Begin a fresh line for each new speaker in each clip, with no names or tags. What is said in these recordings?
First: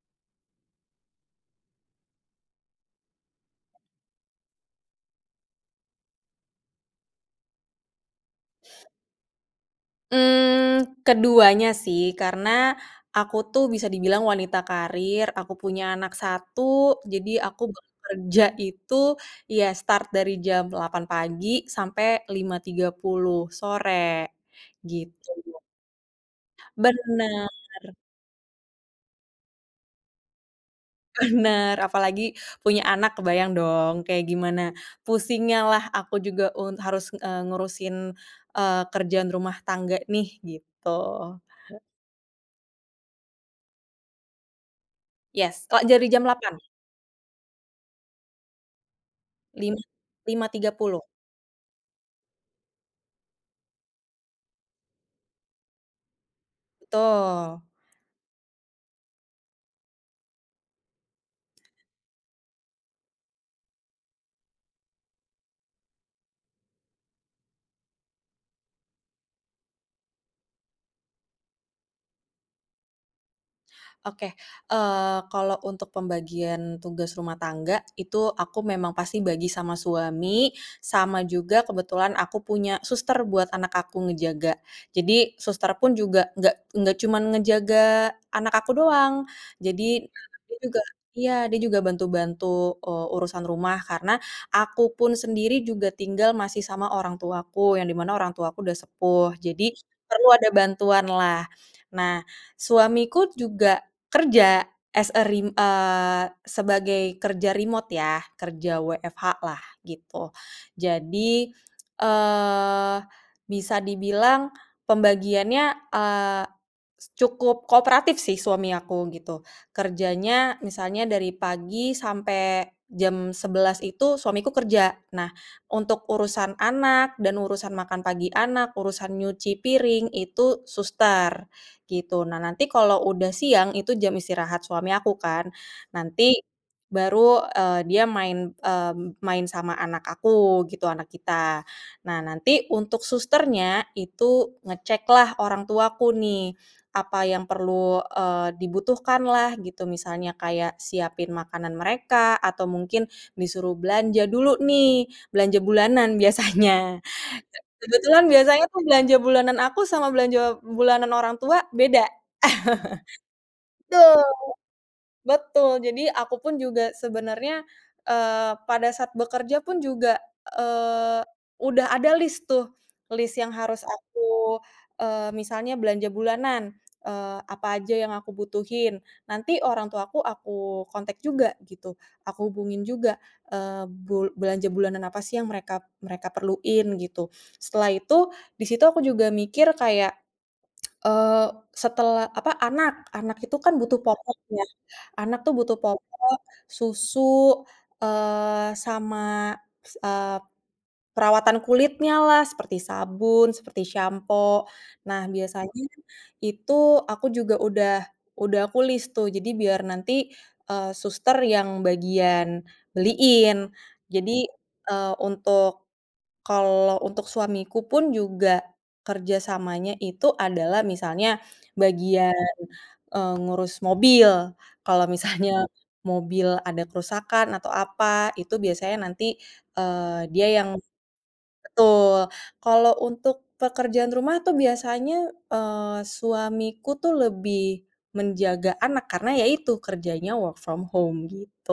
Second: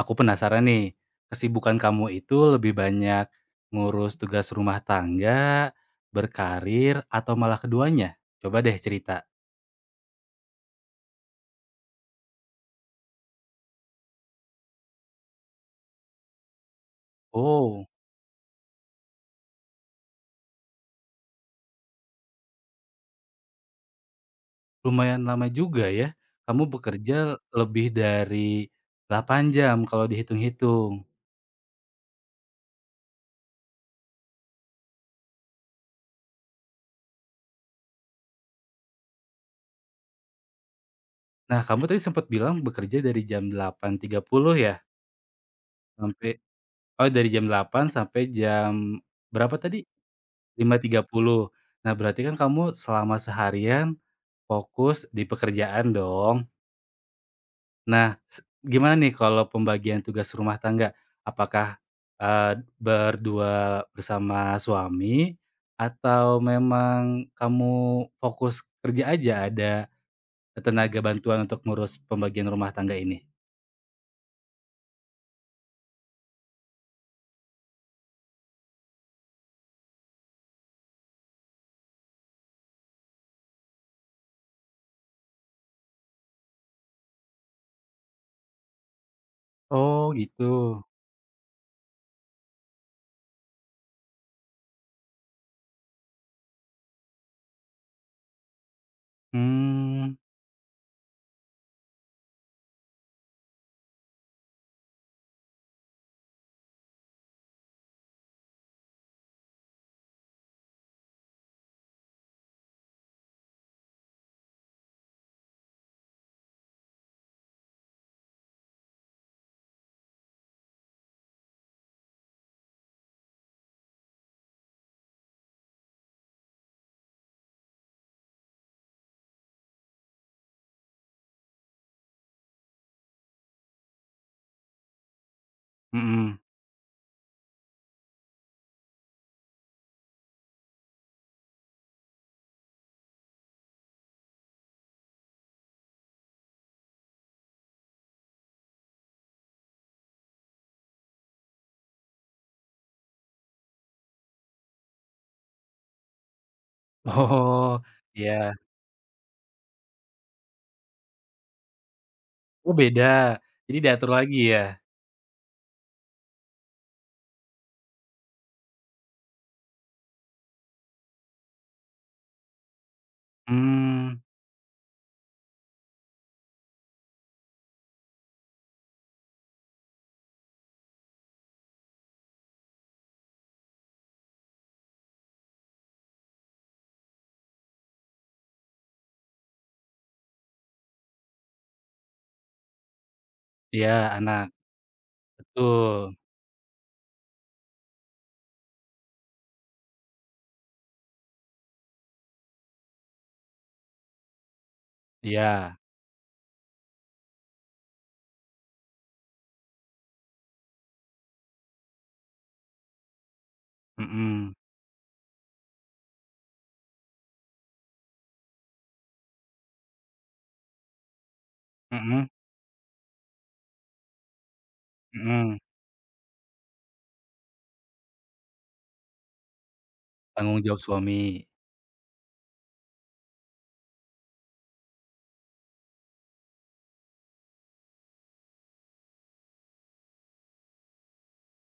Aku penasaran nih, kesibukan kamu itu lebih banyak ngurus tugas rumah tangga, berkarir, atau malah keduanya? Coba deh cerita.
Keduanya sih, karena aku tuh bisa dibilang wanita karir, aku punya anak satu, jadi aku
Oh,
bekerja itu ya start dari jam 8 pagi sampai 5.30 sore,
lumayan
gitu.
lama juga ya. Kamu
Bener
bekerja
bener,
lebih dari 8 jam kalau dihitung-hitung.
apalagi punya anak kebayang dong kayak gimana pusingnya lah aku juga harus, ngurusin, kerjaan rumah tangga nih, gitu.
Nah, kamu tadi sempat bilang bekerja dari jam 08.30 ya?
Yes, kalau dari jam
Sampai,
delapan.
oh, dari jam 8 sampai jam berapa
Lima
tadi?
lima tiga
lima
puluh,
tiga puluh. Nah, berarti kan kamu selama seharian fokus di pekerjaan dong?
betul.
Nah, se gimana nih kalau pembagian tugas rumah tangga? Apakah, eee, berdua bersama suami atau memang kamu fokus kerja aja ada tenaga bantuan untuk ngurus pembagian rumah tangga ini?
Oke, kalau untuk pembagian tugas rumah tangga, itu aku memang pasti bagi sama suami, sama juga kebetulan aku punya suster buat anak aku ngejaga. Jadi suster pun juga nggak cuman ngejaga anak aku doang, jadi
Oh gitu,
dia juga, iya, dia juga bantu-bantu, urusan rumah karena aku pun sendiri juga tinggal masih sama orang tuaku, yang dimana mana orang tuaku udah sepuh, jadi
mmm,
perlu ada bantuan lah. Nah, suamiku juga Kerja, as a rem eee, sebagai kerja remote ya, kerja WFH-lah gitu. Jadi, eee, bisa dibilang pembagiannya, eee, cukup kooperatif sih suami aku gitu. Kerjanya misalnya dari pagi sampai jam 11 itu suamiku kerja. Nah, untuk urusan anak dan urusan makan pagi anak, urusan nyuci piring itu suster gitu. Nah, nanti kalau udah siang itu jam istirahat suami aku kan. Nanti
mhm.
baru, dia main, main sama anak aku gitu, anak kita. Nah, nanti untuk susternya itu ngeceklah orang tuaku nih, apa yang perlu, dibutuhkan lah gitu. Misalnya kayak siapin makanan mereka atau mungkin disuruh belanja dulu nih, belanja bulanan biasanya.
Oh,
Kebetulan
ya.
biasanya tuh belanja bulanan aku sama belanja bulanan orang tua beda.
Oh, beda, jadi diatur
Tuh.
lagi ya?
Betul, jadi aku pun juga sebenarnya, pada saat bekerja pun juga, eee, udah ada list tuh, list yang harus
Hmm,
aku, misalnya belanja bulanan, apa aja yang aku butuhin. Nanti orang tuaku aku kontak juga gitu, aku hubungin juga, eee, bul belanja bulanan apa sih yang mereka mereka perluin gitu. Setelah itu, di situ aku juga mikir kayak, eee, setelah apa, anak itu kan butuh
ya,
popok
anak,
ya. Anak tuh butuh
betul,
popok, susu, sama s eee, perawatan kulitnya lah, seperti sabun, seperti sampo. Nah,
iya,
biasanya itu aku juga udah aku list tuh, jadi biar nanti, suster yang bagian beliin. Jadi,
mhm,
eee, untuk kalau untuk suamiku pun juga kerjasamanya itu adalah misalnya
mhm,
bagian ngurus mobil. Kalau misalnya
mhm,
mobil ada kerusakan atau apa, itu biasanya nanti, dia
tanggung
yang
jawab suami.
betul. Kalau untuk pekerjaan rumah tuh biasanya, suamiku tuh lebih menjaga anak, karena ya itu, kerjanya work from home, gitu.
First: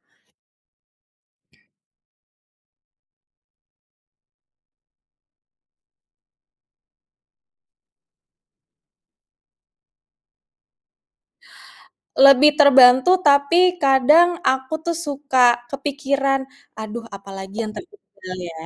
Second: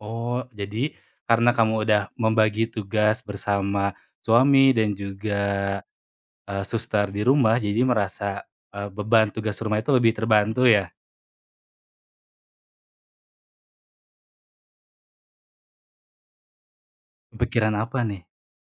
Oh, jadi karena kamu udah membagi tugas bersama suami dan juga, suster di rumah, jadi merasa, beban tugas rumah itu lebih terbantu ya?
Lebih terbantu, tapi kadang aku tuh suka kepikiran, "Aduh, apalagi yang
Pikiran apa nih?
tertinggal ya?"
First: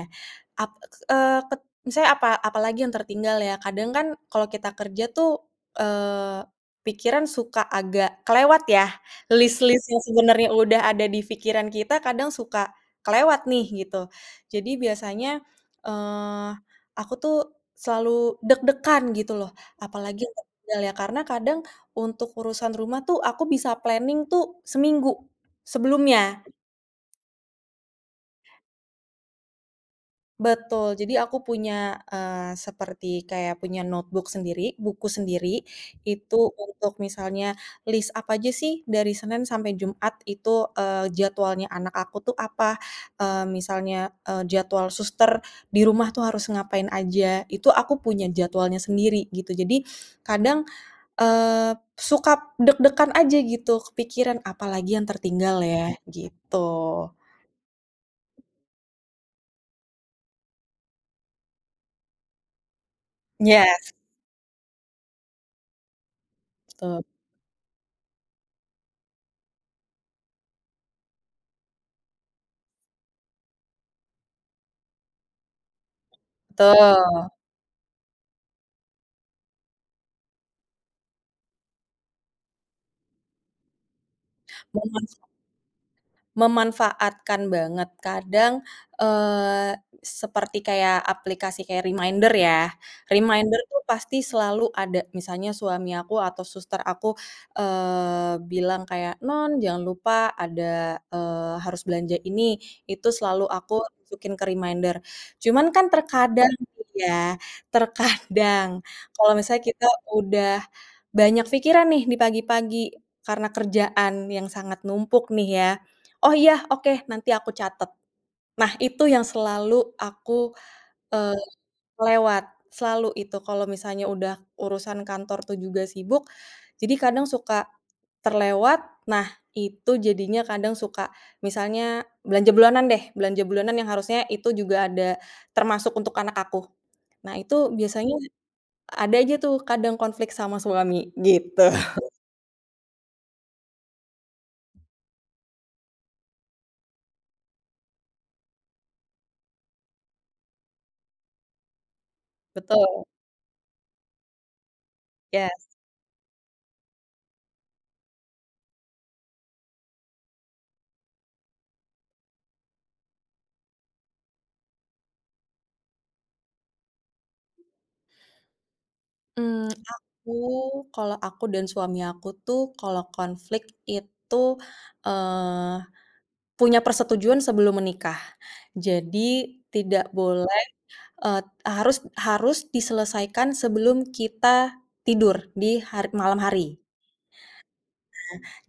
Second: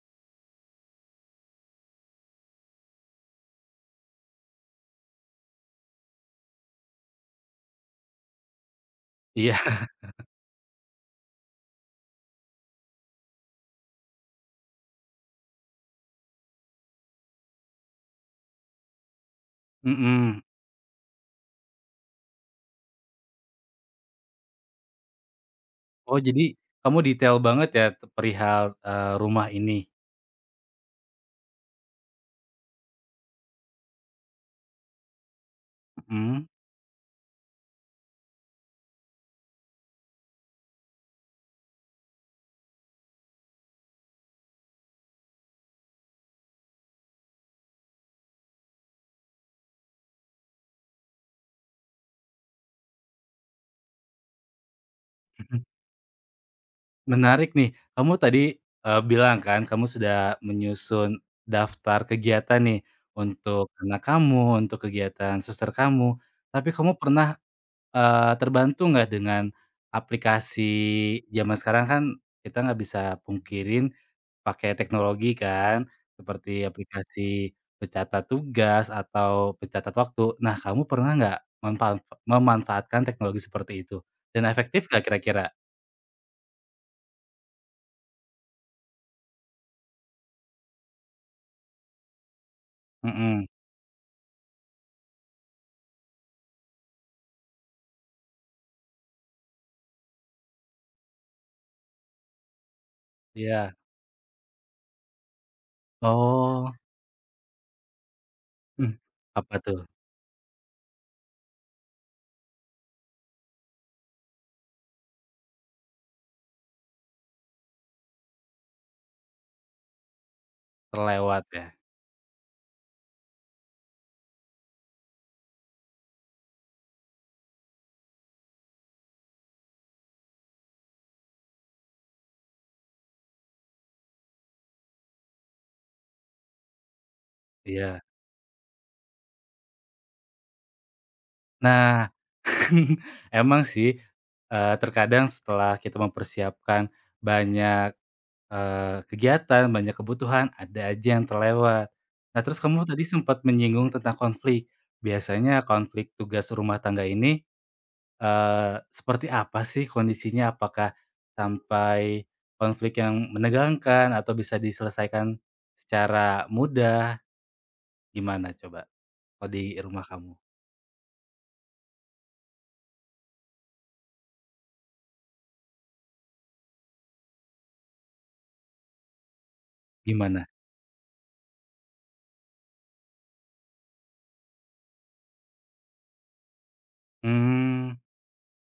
Ap eee, ket misalnya apalagi yang tertinggal ya, kadang kan kalau kita kerja tuh, eee, pikiran suka agak kelewat ya,
Iya,
list-list yang sebenarnya udah ada di pikiran kita kadang suka kelewat nih gitu. Jadi biasanya, eee, aku tuh selalu deg-degan gitu loh, apalagi yang
mhm.
tertinggal ya, karena kadang untuk urusan rumah tuh aku bisa planning tuh seminggu
Oh,
sebelumnya.
jadi kamu detail banget ya perihal, rumah ini?
Betul, jadi aku punya, seperti kayak punya notebook sendiri, buku sendiri, itu
Mhm.
untuk misalnya list apa aja sih dari Senin sampai Jumat itu, jadwalnya anak aku tuh apa, misalnya, jadwal suster di rumah tuh harus ngapain aja, itu aku punya jadwalnya sendiri gitu. Jadi kadang, eee, suka deg-degan aja gitu, kepikiran, apalagi yang tertinggal ya?" Gitu.
Menarik nih, kamu tadi, bilang kan kamu sudah menyusun daftar kegiatan nih untuk
Yes,
anak kamu, untuk kegiatan suster kamu, tapi kamu
betul
pernah terbantu nggak dengan aplikasi zaman sekarang kan kita nggak bisa pungkirin pakai teknologi kan, seperti
betul.
aplikasi pencatat tugas atau pencatat waktu. Nah, kamu pernah nggak mempa memanfaatkan teknologi seperti itu? Dan efektif nggak
Momen
kira-kira?
Memanfaatkan banget. Kadang, eee, seperti kayak aplikasi kayak reminder ya.
Mhm,
Reminder tuh pasti selalu ada. Misalnya suami aku atau suster aku, bilang kayak, "Non, jangan lupa ada, harus belanja ini." Itu selalu
iya.
aku masukin ke reminder. Cuman kan
Oh,
ya, terkadang
mmm,
kalau
apa
misalnya
tuh?
kita udah banyak pikiran nih di pagi-pagi karena kerjaan yang sangat numpuk nih ya, oh iya, oke, nanti aku catet. Nah, itu yang selalu aku, eee,
Terlewat ya?
lewat, selalu itu kalau misalnya udah urusan kantor tuh juga sibuk, jadi kadang suka terlewat. Nah, itu jadinya kadang suka misalnya belanja bulanan deh, belanja bulanan yang harusnya itu juga ada termasuk untuk anak aku. Nah, itu
Iya.
biasanya ada aja tuh kadang konflik sama suami, gitu.
Nah, emang sih, terkadang setelah kita mempersiapkan banyak kegiatan, banyak kebutuhan, ada aja yang terlewat. Nah, terus kamu tadi
Betul.
sempat menyinggung tentang konflik.
Yes.
Biasanya konflik tugas rumah tangga ini, seperti apa sih kondisinya? Apakah sampai konflik yang menegangkan atau bisa diselesaikan secara mudah? Gimana coba kalau
Mmm,
di rumah kamu?
aku kalau aku dan suami aku tuh kalau konflik itu, eee, punya persetujuan sebelum menikah. Jadi tidak
Gimana?
boleh, eee, harus harus diselesaikan sebelum kita tidur di hari malam hari.
Mmm,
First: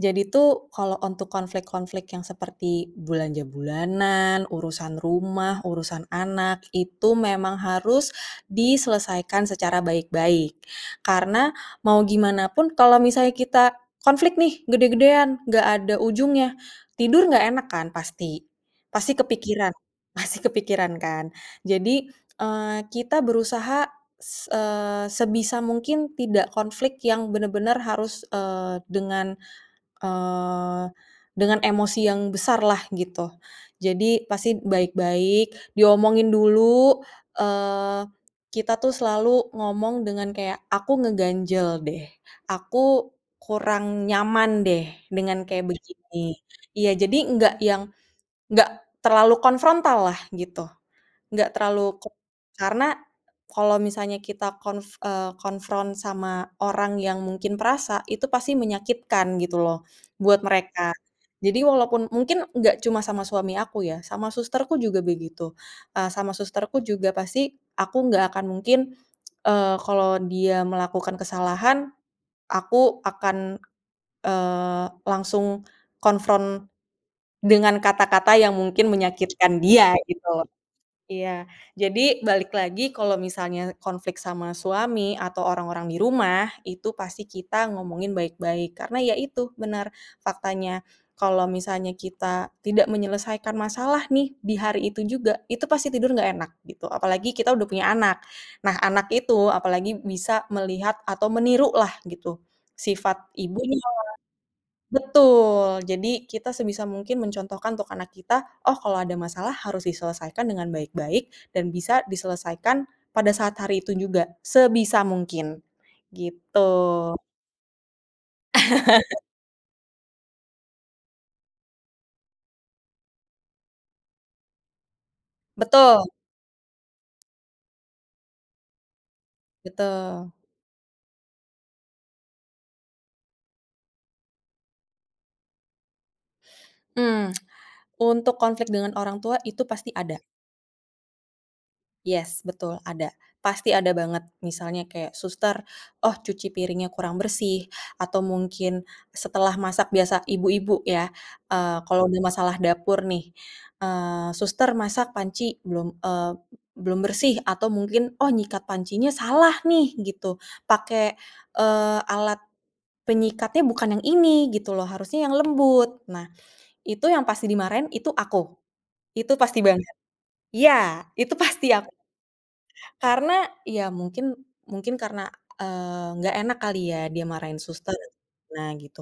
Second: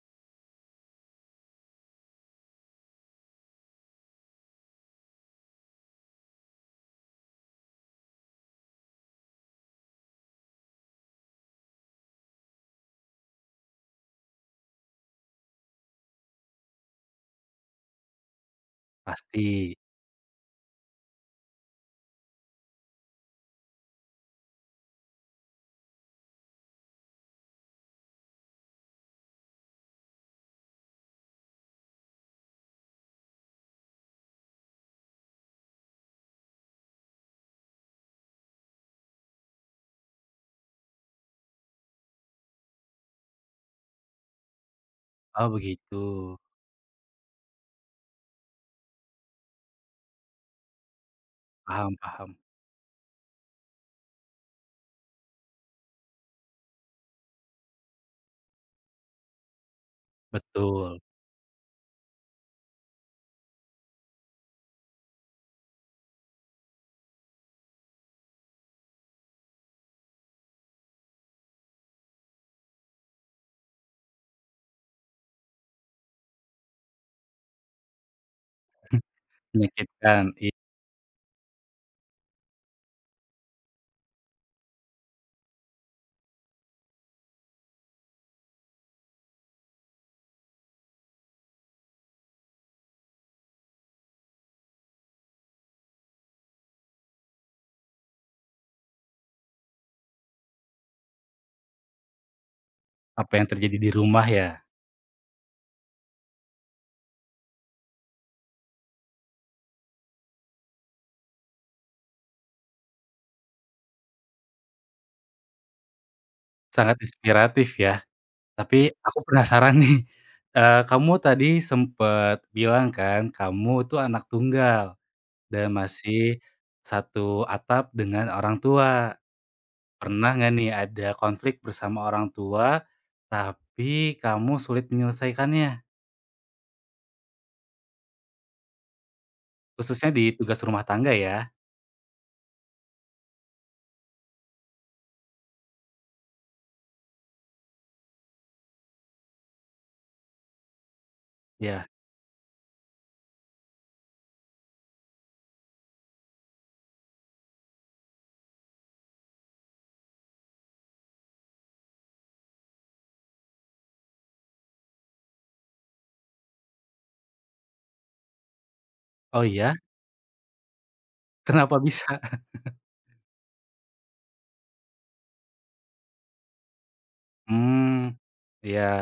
Jadi tuh kalau untuk konflik-konflik yang seperti belanja bulanan, urusan rumah, urusan anak, itu memang harus diselesaikan secara baik-baik. Karena mau gimana pun kalau misalnya kita konflik nih gede-gedean, nggak ada ujungnya, tidur nggak enak kan pasti. Pasti kepikiran,
Pasti.
pasti kepikiran kan. Jadi, kita berusaha sebisa mungkin tidak konflik yang benar-benar harus, Eee, dengan emosi yang besar lah gitu. Jadi pasti baik-baik, diomongin dulu, eee, kita tuh selalu ngomong dengan kayak, "Aku ngeganjel deh, aku kurang nyaman deh dengan
Oh,
kayak
begitu.
begini." Iya, jadi nggak yang nggak terlalu konfrontal lah gitu. Nggak
Paham,
terlalu ke
paham.
karena kalau misalnya kita konfront sama orang yang mungkin perasa, itu pasti menyakitkan gitu loh buat mereka.
Betul,
Jadi walaupun mungkin nggak cuma sama suami aku ya, sama susterku juga begitu. Sama susterku juga pasti aku nggak akan mungkin, kalau dia melakukan kesalahan, aku akan, langsung konfront dengan kata-kata yang mungkin menyakitkan dia
menyakitkan,
gitu.
iya.
Iya, jadi balik lagi kalau misalnya konflik sama suami atau orang-orang di rumah, itu pasti kita ngomongin baik-baik. Karena ya itu, benar faktanya. Kalau misalnya kita tidak menyelesaikan masalah nih di hari itu juga, itu pasti tidur nggak enak gitu. Apalagi kita udah punya anak. Nah, anak itu apalagi bisa melihat atau meniru lah gitu sifat
Apa yang
ibunya.
terjadi di rumah ya?
Betul, jadi kita sebisa mungkin mencontohkan untuk anak kita, oh kalau ada masalah harus diselesaikan dengan baik-baik dan bisa diselesaikan pada saat hari itu juga, sebisa mungkin, gitu.
Sangat inspiratif ya. Tapi aku penasaran nih, kamu tadi sempet bilang kan, kamu tuh anak tunggal dan
Betul
masih satu atap dengan orang tua.
betul.
Pernah nggak nih ada konflik bersama orang tua, tapi kamu sulit menyelesaikannya?
Hmm. Untuk konflik dengan orang tua itu pasti
Khususnya
ada.
di tugas rumah tangga ya?
Yes, betul ada. Pasti ada banget. Misalnya kayak suster, oh cuci piringnya kurang bersih, atau mungkin setelah masak biasa ibu-ibu ya,
Iya.
kalau udah masalah dapur nih, suster masak panci belum, belum bersih atau mungkin, oh nyikat pancinya salah nih gitu, pakai, alat penyikatnya bukan yang ini gitu loh, harusnya yang lembut. Nah, itu yang pasti dimarahin itu aku, itu
Oh
pasti
iya?
banget. Iya, itu pasti
Kenapa
aku.
bisa?
Karena ya mungkin mungkin karena, nggak enak kali ya dia marahin suster,
Mmm,
nah
iya,
gitu.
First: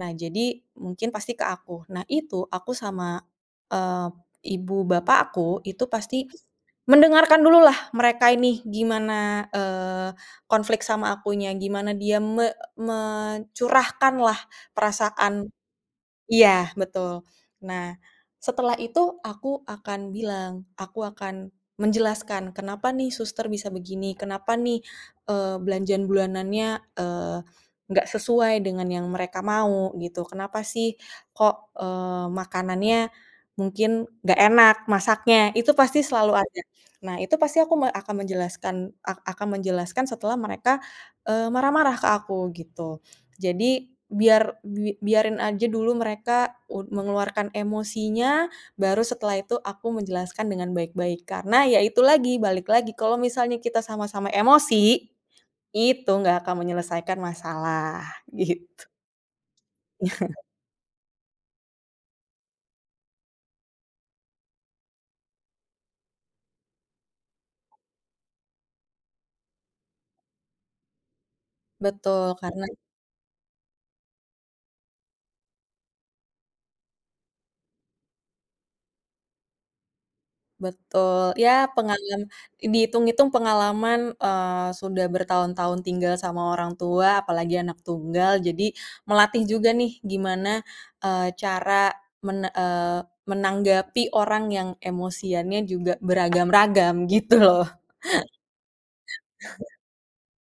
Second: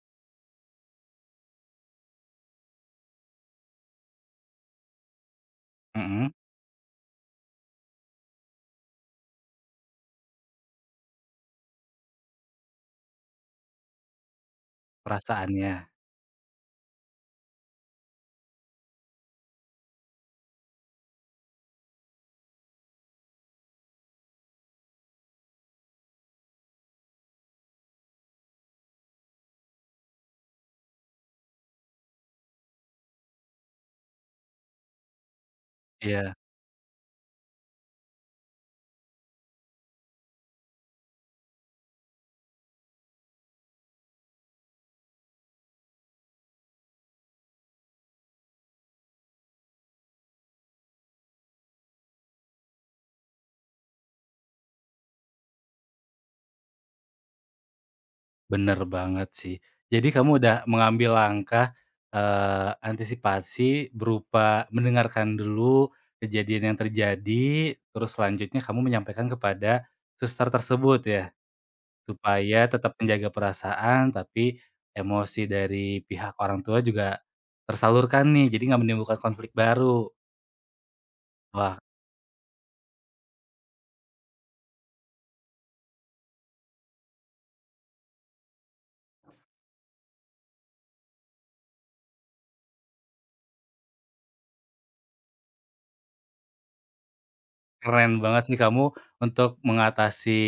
Nah jadi mungkin pasti ke aku. Nah itu aku sama, eee, ibu bapak aku itu pasti
mhm,
mendengarkan dululah mereka ini gimana, konflik sama akunya, gimana dia mencurahkanlah perasaan.
perasaannya,
Iya, betul. Nah, setelah itu aku akan bilang, aku akan menjelaskan kenapa nih suster bisa begini, kenapa nih, belanjaan bulanannya, eee, nggak sesuai dengan yang mereka mau gitu. Kenapa sih kok, makanannya mungkin nggak enak masaknya, itu pasti
iya.
selalu ada. Nah, itu pasti aku akan menjelaskan akan menjelaskan setelah mereka, marah-marah ke aku gitu. Jadi biar biarin aja dulu mereka mengeluarkan emosinya, baru setelah itu aku menjelaskan dengan baik-baik. Karena ya itu lagi, balik lagi, kalau misalnya kita sama-sama emosi, itu nggak akan menyelesaikan masalah,
Bener
gitu.
banget sih. Jadi kamu udah mengambil langkah, antisipasi berupa mendengarkan dulu kejadian yang terjadi, terus selanjutnya kamu menyampaikan kepada suster tersebut ya?
Betul, karena
Supaya tetap menjaga perasaan, tapi emosi dari pihak orang tua juga tersalurkan nih, jadi nggak menimbulkan konflik baru.
Betul, ya
Wah,
pengalaman dihitung-hitung pengalaman, sudah bertahun-tahun tinggal sama orang tua, apalagi anak tunggal, jadi melatih juga nih gimana, cara menanggapi orang yang emosiannya juga beragam-ragam gitu loh.
keren banget sih kamu untuk mengatasi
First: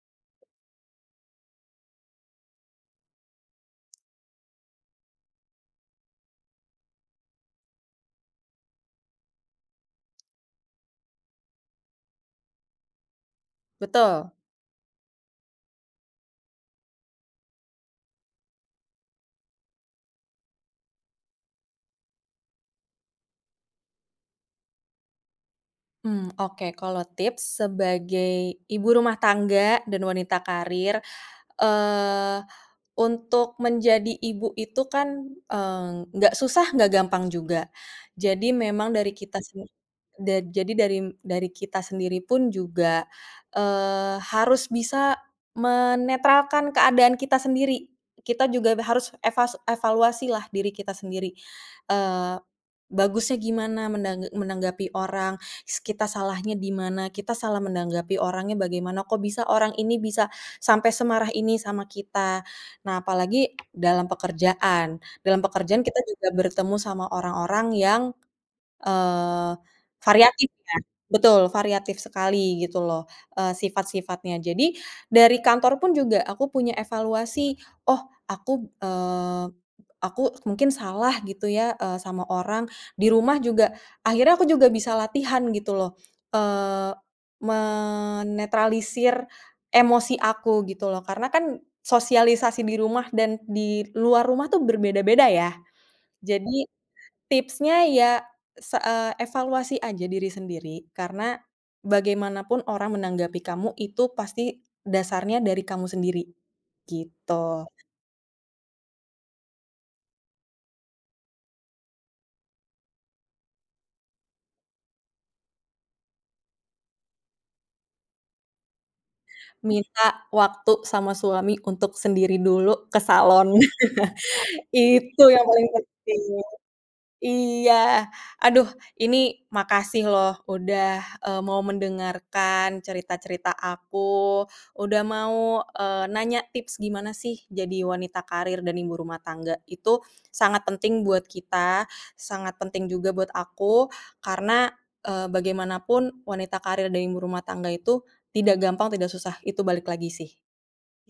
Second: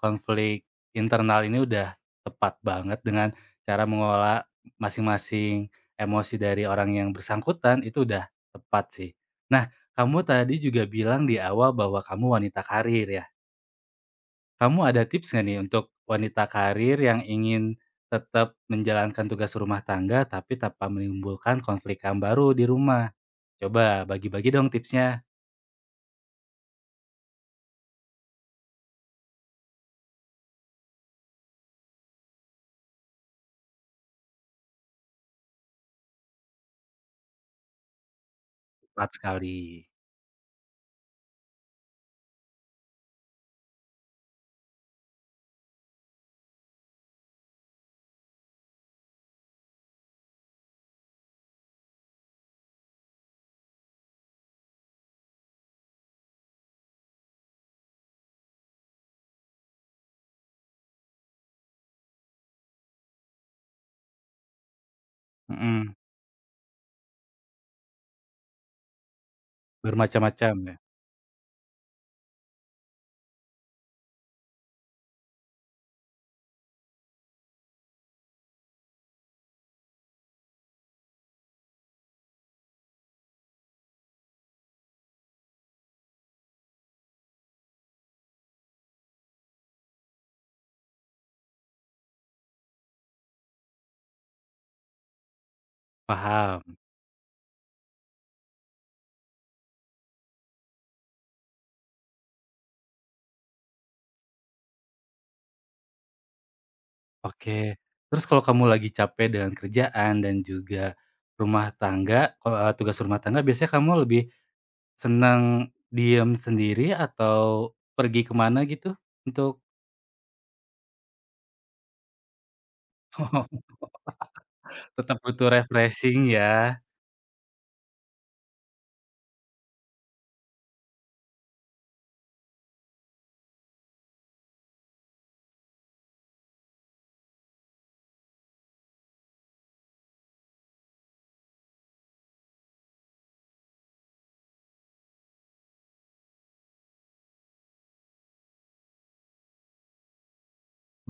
konflik internal ini udah tepat banget dengan cara mengelola masing-masing emosi dari orang yang bersangkutan, itu udah tepat sih. Nah, kamu tadi juga bilang di awal bahwa kamu wanita karir ya.
Betul.
Kamu ada tips nggak nih untuk wanita karir yang ingin tetap menjalankan tugas rumah tangga tapi tanpa menimbulkan konflik yang baru di rumah? Coba bagi-bagi dong tipsnya,
Oke kalau tips sebagai ibu rumah tangga dan wanita karir, eee untuk menjadi ibu itu kan, nggak susah, nggak gampang juga. Jadi memang
tepat
dari kita
sekali.
sen da jadi dari kita sendiri pun juga, harus bisa menetralkan keadaan kita sendiri. Kita juga harus evaluasi lah diri kita sendiri, eee, bagusnya gimana menanggapi orang, kita salahnya di mana, kita salah menanggapi orangnya bagaimana, kok bisa orang ini bisa sampai semarah ini sama kita. Nah, apalagi dalam pekerjaan. Dalam pekerjaan
Mhm.
kita juga bertemu sama orang-orang yang, Eee, variatif
Bermacam-macam
ya
ya?
betul, variatif sekali gitu loh, sifat-sifatnya. Jadi dari kantor pun juga aku punya evaluasi, "Oh aku, aku mungkin salah gitu ya, sama orang." Di rumah juga akhirnya aku juga bisa latihan gitu loh, eee, menetralisir emosi aku gitu loh. Karena kan sosialisasi di rumah dan di luar rumah tuh berbeda-beda ya. Jadi
Paham,
tipsnya ya evaluasi aja diri sendiri, karena bagaimanapun orang menanggapi kamu itu pasti dasarnya dari kamu sendiri,
oke.
gitu.
Terus kalau kamu lagi capek dengan kerjaan dan juga rumah tangga, kalau, tugas rumah tangga biasanya kamu lebih senang diem sendiri atau pergi ke mana gitu untuk
Minta waktu sama suami untuk sendiri dulu ke salon.
tetap
Itu yang
butuh
paling penting.
refreshing ya.
Iya. Aduh, ini makasih loh udah, mau mendengarkan cerita-cerita aku, udah mau, nanya tips gimana sih jadi wanita karir dan ibu rumah tangga. Itu sangat penting buat kita, sangat penting juga buat aku, karena, bagaimanapun wanita karir dan ibu rumah tangga itu tidak gampang, tidak susah, itu balik lagi sih,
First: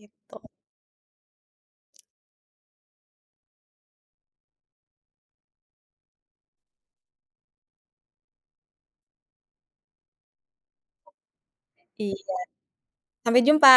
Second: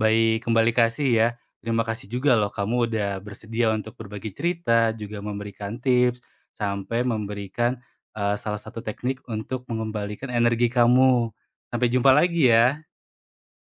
gitu.
kembali kasih ya. Terima kasih juga loh kamu udah bersedia untuk berbagi cerita, juga memberikan tips, sampai memberikan, salah satu teknik untuk mengembalikan energi kamu. Sampai jumpa
Iya,
lagi ya.
sampai jumpa.